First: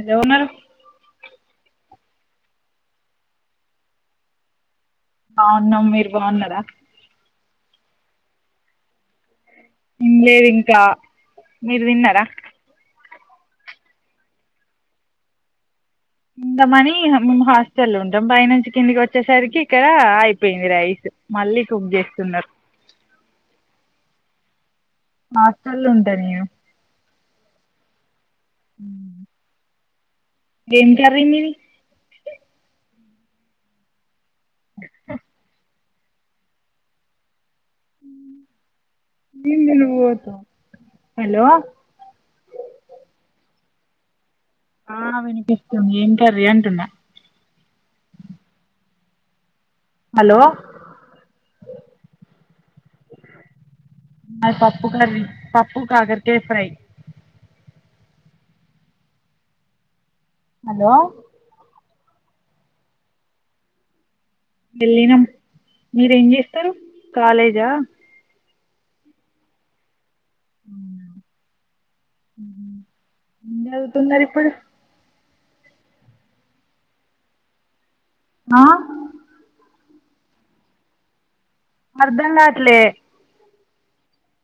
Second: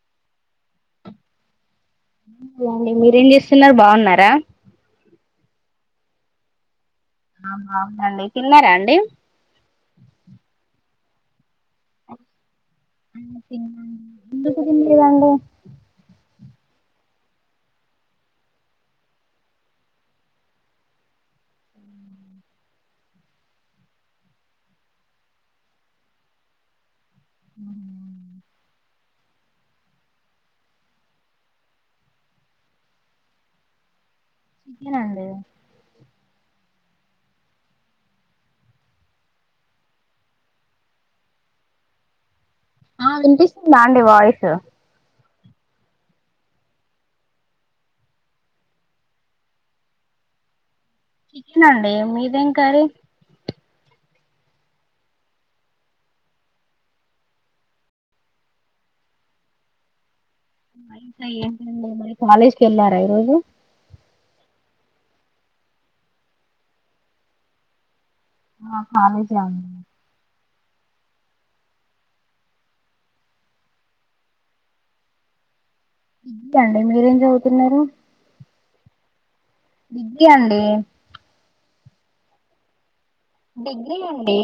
ఎలా ఉన్నారు? మీరేం చేస్తున్నారు బాగున్నారా? బావున్నాం మీరు బావున్నారా ఔను అవునండి తిన్నారా అండి మ్ లేదు ఇంకా మీరు తిన్నారా ఎందుకు తిన్లేదండి తిందామని మేము హాస్టల్ ఉంటాం పై నుంచి కిందికి వచ్చేసరికి ఇక్కడ అయిపోయింది రైస్ మళ్ళీ కుక్ చేస్తున్నారు మా హాస్టల్లో ఉంటా నేను ఉ హ్మ్ ఏం కర్రీ మీది చికెన్ అండి [unintelligible] ఆ వినిపిస్తుందా అండి వాయిస్ ఆ వినిపిస్తుంది ఏం కర్రీ అంటున్నా హలో చికెన్ అండి మీదేం కర్రీ మాది పప్పు కర్రీ. పప్పు కాకరకాయ ఫ్రై హలో హ్మ్ నైట్ [unintelligible] కాలేజ్ కెళ్ళారా ఈరోజు? వెళ్ళినాం, మీరేం చేస్తారు కాలేజా? ఆ కాలేజే అండి. ఏం చదువుతున్నారు ఇప్పుడు [unintelligible] అండి మీరేం చదువుతున్నారు ఆ విద్య అండి అర్ధం కాట్లే డిగ్రీ అండి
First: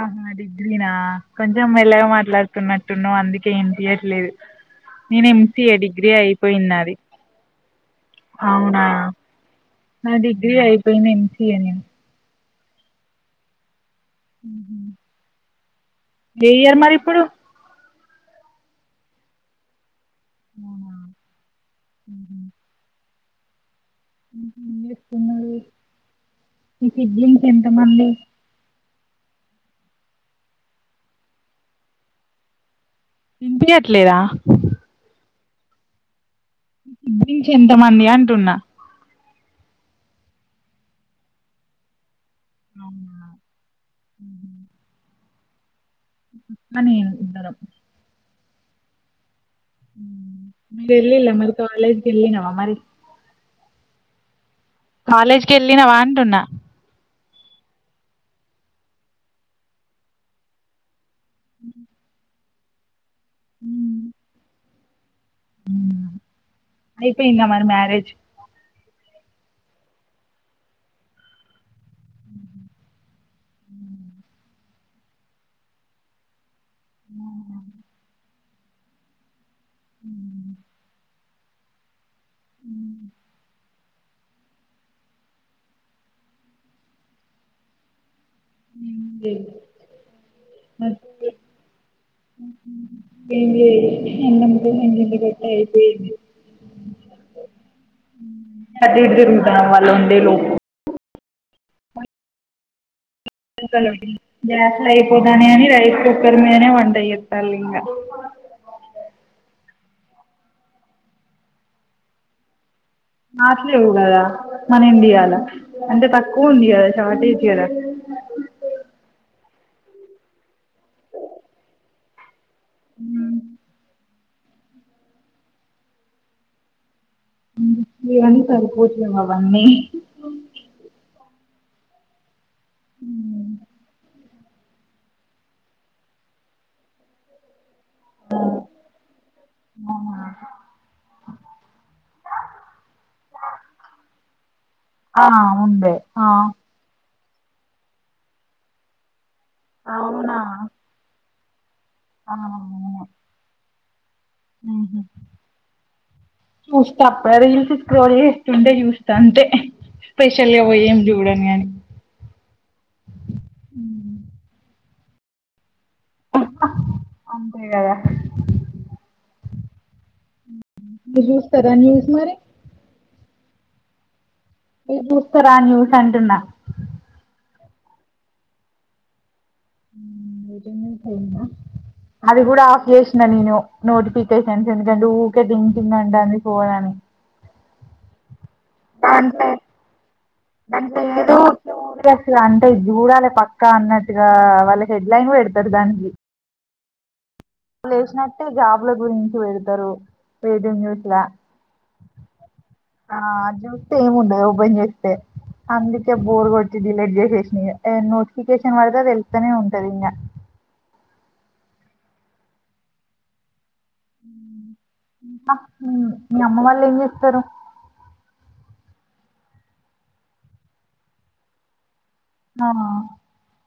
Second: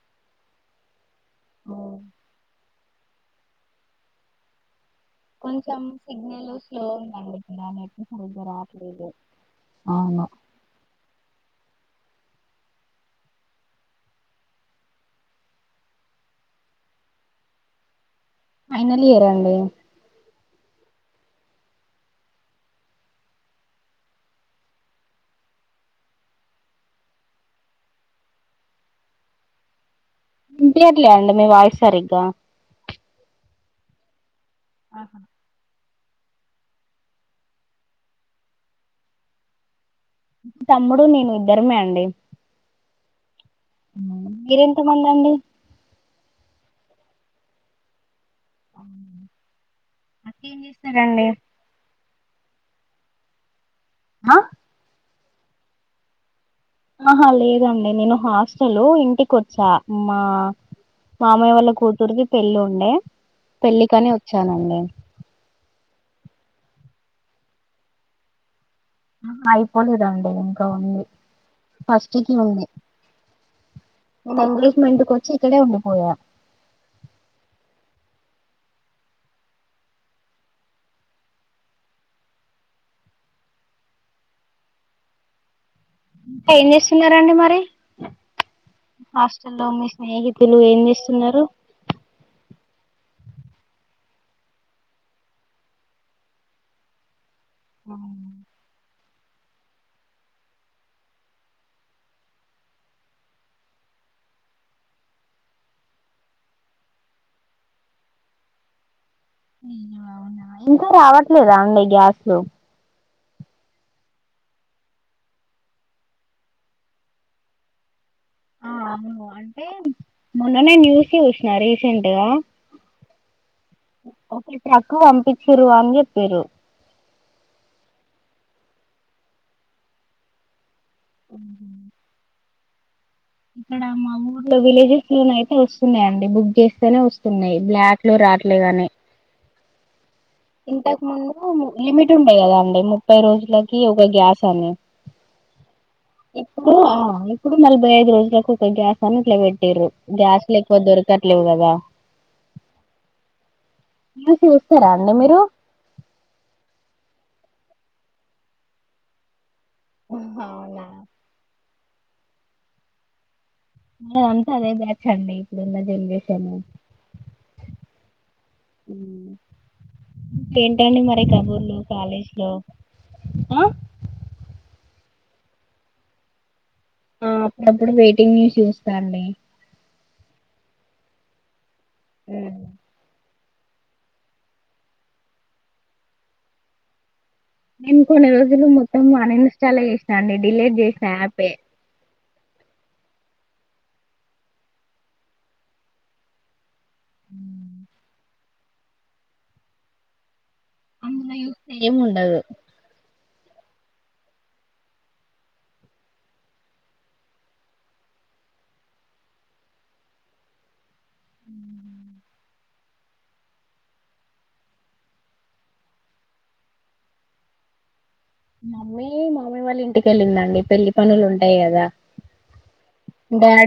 అహా! డిగ్రీనా? కొంచెం ఓ మెల్లగా మాట్లాడ్ ఉన్నట్టున్నావ్ అందుకే వినిపీయట్లేదు నేను ఎం సి ఏ కొంచెం డిగ్రీ సిగ్నల్ అయిపోయింది స్లో నాది [inaudible] అవునా రావట్లేదు నా అవును డిగ్రీ అయిపోయి నేను తీ అనిన్ ఏ ఇయర్ మరి ఇప్పుడు ఫైనల్ ఇయర్ అండి అవునా ఊహూ ఊహూ ఏం చేస్తున్నారు ఈ [inaudible] ఎంత మంది ఇన్పియట్లే అండి మీ వాయిస్ సరిగ్గా ఇన్పియ్యట్లేదా ఆహా [inaudible] ఎంతమంది అంటున్నా తమ్ముడు నేను ఇద్దరమే అండి అవునా మీరెంతమంది అండి మ్మ నేను ఇద్దరం అవునా మ వెల్ల మరి కాలేజ్ వెళ్ళినావా మరి హా కాలేజ్ కి వెళ్ళిన అంటున్న ఆహా లేదండి నేను హాస్టల్ ఇంటికి వచ్చా మా మామయ్య వల్ల కూతురుది పెళ్లి ఉండే పెళ్ళికనే వచ్చానండి అవునా అయిపోయిందా మరి మ్యారేజ్ ఆ అయిపోలేదా అండి ఇంకా ఉంది ఫస్ట్ కి ఉంది ఎంగేజ్మెంట్ కి వచ్చి ఇక్కడే ఉండిపోయా అవున అ హమ్ ఏం చేస్తున్నారండి మరి హాస్టల్లో మీ స్నేహితులు ఏం చేస్తున్నారు [inaudible] ఆ దా వాళ్ళు ఉండే లోపు గ్యాస్ అయిపోతానే అని రైస్ కుక్కర్ మీదనే వంట చేస్తారు ఇంకా అవునా ఇంకా రావట్లేదా అండి గ్యాస్లు రావట్లేదు కదా మన ఇండియా లో అంటే తక్కువ ఉంది కదా షార్టేజ్ కదా ఆ అవును అంటే మొన్ననే న్యూస్ చూసిన రీసెంట్గా ఉన్న ఒక ట్రక్ వంపించిరు అని చెప్పింరు కానీ సరిపోవట్లేవు అవన్నీ ఉహు ఉ ఇక్కడ మా ఊర్లో విలేజెస్ లోన అయితే వస్తున్నాయి అండి బుక్ చేస్తేనే వస్తున్నాయి బ్లాక్ అట్లే రాట్లేగానే నోమా ఇంతకు ముందు లిమిట్ ఉండే గదా అండి ముప్పై రోజులకి ఒక గ్యాస్ అని ఆ ఉండే ఆ ఇప్పుడు ఆ కుడు నలభై ఐదు రోజలకు ఒక గ్యాస్ అని ఇట్ల వెట్టిరు అవునా గ్యాస్ లేకపోతే దొరకత్ లేవు గదా ఆ వువ మీ చూస్తారా అండి మీరు వాడి చూసి స్క్రోల్ చేస్తుండే చూస్తా అంతే స్పెషలీ అవో అవునా ఏం జూడం గాని మాది అంత అదే బ్యాచ్ అండి ఇప్పుడు ఉన్నది ఎమ్ జెస్తానా అంతే కదా ఉ ఏంటండి మరి మీరు చూస్తారా కబుర్లు న్యూస్ కాలేజ్ మరి లో ఆ చూస్తారా న్యూస్ అంటున్నా ఆ అప్పుడప్పుడు వెయిటింగ్ న్యూస్ చూస్తా అండి ఉ మీటింగ్ పోయిందా అది గూడ ఉమ్. ఆఫ్ జేసినా నేను నోటిఫికషన్స్ ఎందుకు అంటే ఊకె టిగ్ టిగ్ అంటంది ఫోన్ అని ఇన్ కొన్ని రోజ్ కులు మొత్తం అన్ అంటే ఇన్స్టాల్ చేసాన అండి డిలీట్ చేసిన ఏదో యాపే క్యూరియస్గా అంటే ఇది చూడాలి పక్కా అన్నట్టుగా వాళ్ళ హెడ్లైన్ వెడతారు దానికి ఉ లేచినట్టే జాబ్ ల గురించి వెడతారు అమ్ నాయు ఏం ఉండదు ఆ చూస్తే ఏము ఉండదు ఓపెన్ చేస్తే అందుకే బోర్ కొట్టి డిలీట్ చేసేసిన ఇగ ఏ నోటిఫికేషన్ పడితే తెలుతానే ఉంటది ఇంగా ఉ మీ అమ్మ వాళ్ళు ఏం చేస్తారు మమ్మీ మమ్మీ వాళ్ళ ఇంటికెళ్ళిందండి పెళ్లి పనులు ఉంటాయి గదా ఆ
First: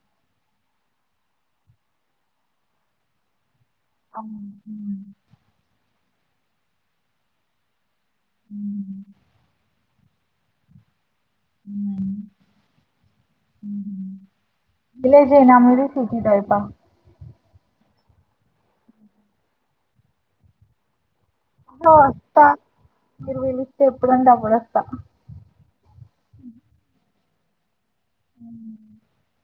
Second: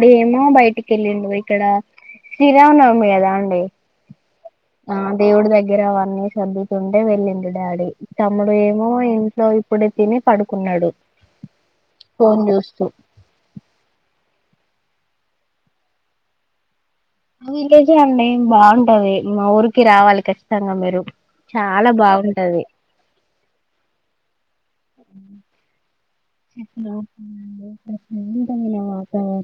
డీ ఏమో బయటికి వెళ్ళిడు ఇక్కడ శ్రీరామనవమి గదా అండి అవును ఆ మ్ దేవుడు దగ్గర అవ అన్నయ్య శాందుతుంటే వెళ్ళిడు డాడీ తమ్ముడు ఏమో మ్ ఏన్ ఇప్పుడైతేనే పాడుకున్నాడు మ్ ఫోన్ చూస్తూ విలేజయనా మీరు సిటీ టైప్ ఆ విలేజ్ అండి బాగుంటది మా ఊరికి రావాలి ఖచ్చితంగా మీరు చాలా ఆ వస్తా బాగుంటది మీరు పిలిస్తే ఎప్పుడుంట అప్పుడుస్తస్త డి అ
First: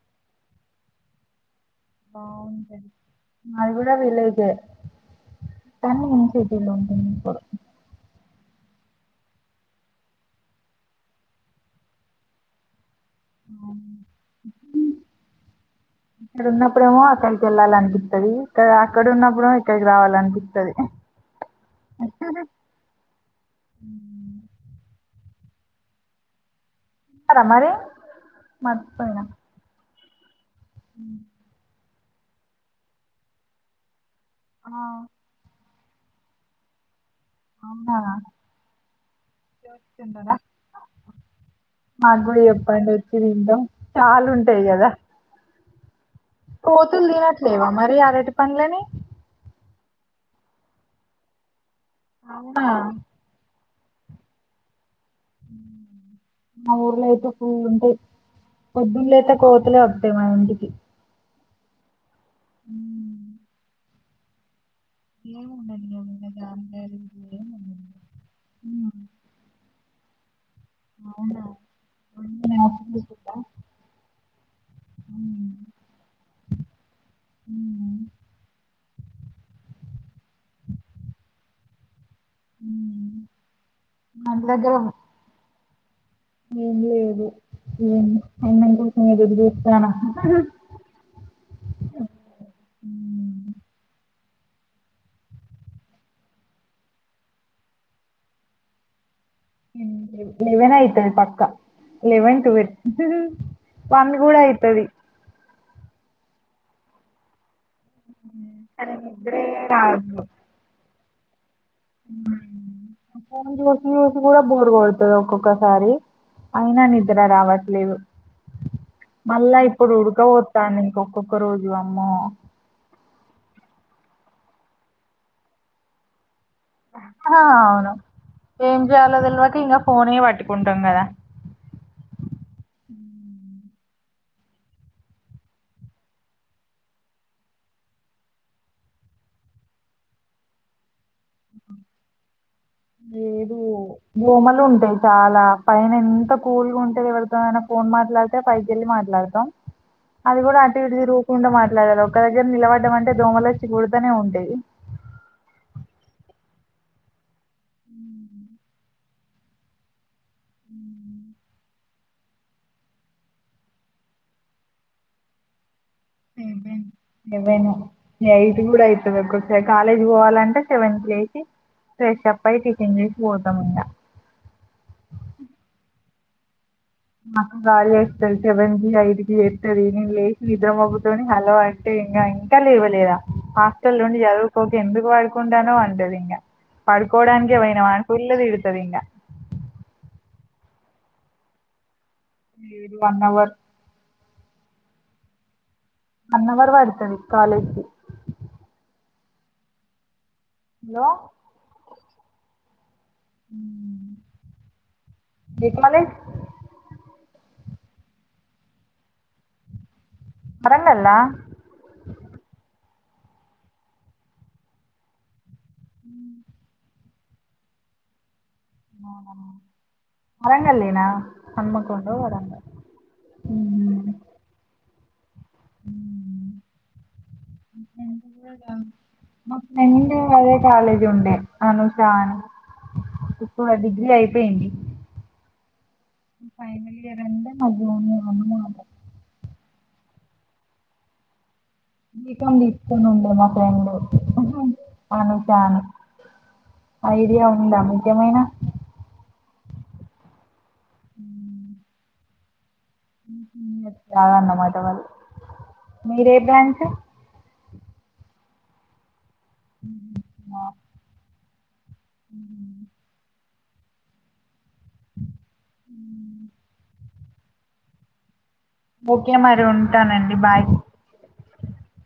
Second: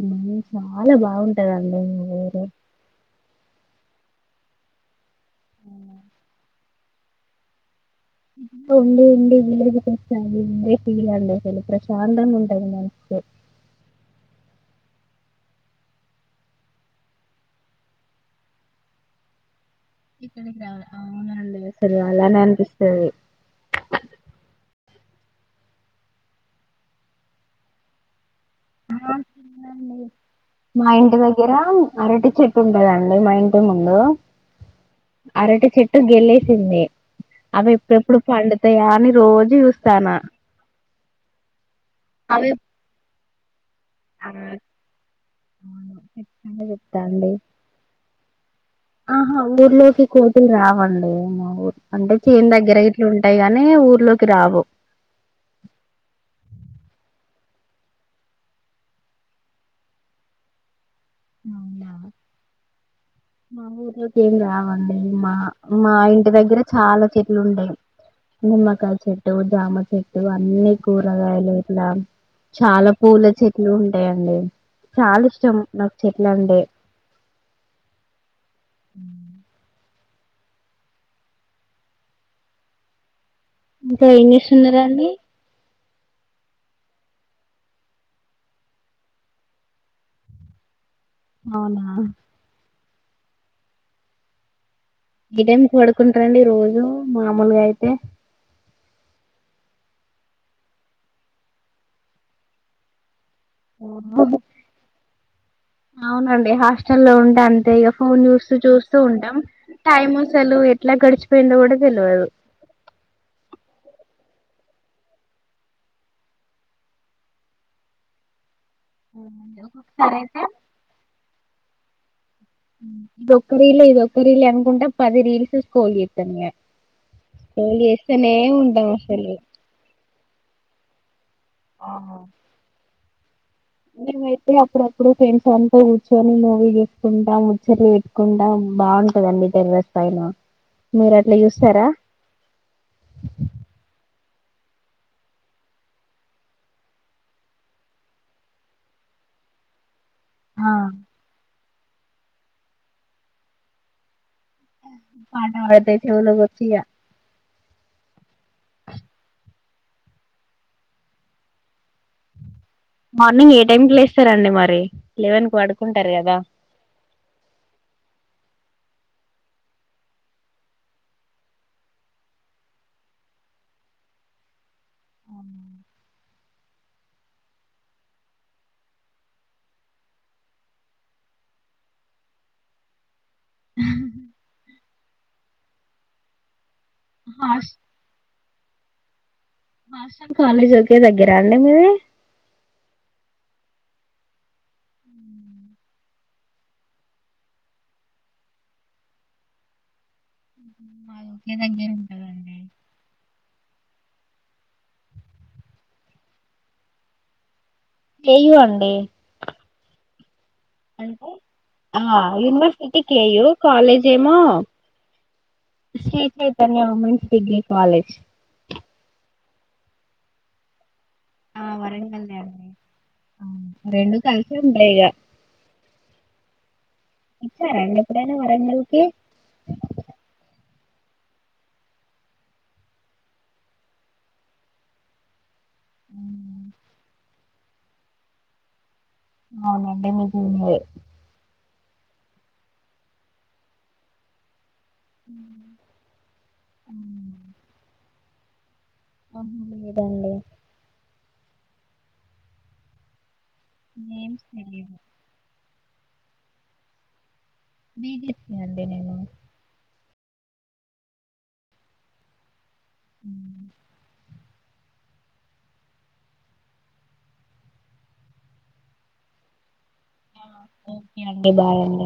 మ చాలా బాగుంటాయి కద బావుంట మాది కు డా విలేజ్ ఎ తన్ని ఎం చెలు ఉండి ఉండి విలేజ ఉందే ఫీల్ అండలు ప్రశాంతంగా ఉంటది మనస్సుకి ఇక్కడ ఉన్నప్పుడేమో అక్కడికి వెళ్ళాలనిపిస్తుది ఇక్క అక్కడ ఉన్నప్పుడు అవునండి అసలు అలానే అపిస్తది మరి మర్చిపోయినా ండి మా ఇంటి దగ్గర అరటి చెట్టు ఉంటదండి మా ఇంటి ముందు ఆ చెట్టు గెళ్లేసింది అవి అవునా ఎప్పుడెప్పుడు పండుతాయా అని రోజు చూస్తానా మాగూడ అవి చెప్పండి వ తినటం చాలు ఆ ఉంటాయి కదా అవును ఖచ్చితంగా చెప్తా కోతులు అండి. తినట్లే లేవా మరి ఆరె పండ్ల నీ ఆహా ఊర్లోకి కోతులు రావండి మా ఊరు అంటే చేను అవునా దగ్గర ఇట్లు ఉంటాయి అన్నే ఊర్లోకి రావు మా ఊర్లోయితే ఫు అంటే పొద్దుళ అయితే కోతలే ఒకటే మా ఇంటికి అ బా ఉ మా ఊకేందా అడి మా ఏం మా ఉండనియ్యవు ఇంకా ఇంటి దగ్గర జామకాయలు చాలా గిట్ల చెట్లు ఏం ఉండయి ఉండనియ్యవు నిమ్మకాయ చెట్టు జామ చెట్టు అన్ని అవునా కూరగాయలు ఇట్లా వండిన చాలా ఆకులు పూల కూడా. చెట్లు ఉంటాయండి చాలా ఉమ్, ఇష్టం నాకు చెట్ల అంటే ఉమ్, అ ఉ ఇంకా ఏం చేస్తున్నారండి ఏం లేదు అన్నం కోసం ఎదురు చూస్తన్నా అవునా మ్మ్ ఈ టైం కొడుకుంటారండి ఈ రోజు మామూలుగా అయితే లెవెన్ యితు పక్క లెవెన్ ట్వెల్ వన్ కూడా అయితది అవునండి హాస్టల్ లో ఉంటే అంతే ఇ న్యూస్ చూస్తూ అరే చూస్తూ ఉంటాం నిద్రే టైమ్ రాదు సలు ఎలా గడిచపోయింద కూడా [unintelligible] ఈజు కూడా బోరు కొడుతుంది ఒక్కొక్కసారి అయినా నిద్ర రావట్లేదు మళ్ళా ఇప్పుడు ఒక్కొక్కసారి అయితే ఉడకపోతాను ఇంకక్కొక్క రోజు వామ్మో ఇదొక్క రీలే ఇదొక్క రీలే అనుకుంటా పది రీల్స్ స్క్రోల్ చేస్తాను ఇగా అవును ఏం ఉంటాం అసలు చేయాలిదిల్వాక ఇంకా ఫోన్యబట్ పెట్టుకుంటాం కదా ఆ ఉ మేమైతే అప్పుడప్పుడు ఫ్రెండ్స్ అంతా కూర్చొని మూవీ చేసుకుంటాం ముచ్చట్లు పెట్టుకుంటాం బాగుంటందండి తెరగ స్థాయిలో మీరు అట్లా చూస్తారా లేదు బూమలు ఉంటాయి చాలా పైన ఎంత కూల్గా ఉంటేది ఎవరితోనైనా ఫోన్ మాట్లాడితే పైకి వెళ్ళి మాట్లాడతాం అది కూడా ఆ అటు ఇటు తిరుగుకుంటా మట్ అలా ఒక దగ్గర నిలబడ్డం అంటే దోమలచ్చిూడుతనే ఉంటాయి పాట పాడతాయి చెవులోకి వచ్చి ఇక మార్నింగ్ ఏ టైమ్ క లేస్తారండి మరి లెవెన్ కు పడు ఇవే ఇవ్వేను నైటు కూడాయితే కాలేజ్ ఇస్ పోవాలంటే సెవెన్ కి లేచి ఫ్రెష్ అప్ అయ్యి టిఫెన్ చేసి పోతామింగా అ మాక్క గాలి వేస్తంది సెవెన్ గి ఐదుకిి వస్తంది నేను లేసి నిద్రమ్గుతోని హలో అంటే ఇంకా ఇంకా లేవలేదా హాస్టల్ నుండి చదువుకోక ఎందుకు పడుకుంటానో వంటదు ఇంకా పడుకోవడానికే పోయినావా అని ఫుల్లు తిడ్తది డింగా హాస్టల్ కాలేజ్ ఓకే దగ్గర అని మీదీ వన్అవర్ వన్ అవర్ పడ్తది కాలేజ్ కి హలో లేదండి ఎం ఉండదండి మీకు మరి కే యు అండీ వరంగల్లా అంటే ఆ ఎ యూనివర్ టి కే యూ కాలేజేమో శ్రీ చైతన్య అండీ డిగ్రి కాలేజ్ వరంగళ్లేనా ఆ వరంగల్లే అండి రెండ కలిసే ఉంటాయిగా వచ్చారండి ఎప్పుడైనా హ వరంగల్ కి మ ఫ్రెండ్ అదే కాలేజ్ ఉండే అనుషా అని ఇప్పుడు అది డిగ్రీ అయిపోయింది ఫైనల్ ఇయర్ అంట అద్దుమానం అన్నే అన్లే అవునండి మీకు మీరే బి కమ్ తీసుకొని ఉండే మా ఫ్రెండ్ అనుష అని ఐడియా ఉంద ద్యమైన ఆ లేదండి అ ఉ నేమ్స్ ఆదన్నమాట తెలియదు మల్ల మీరే బ్రాంచ్ బీ జెడ్ సి అండీ నేను ఆ ఉ ఓకే మరి ఉం ఓకే అండి బాయ్ అండి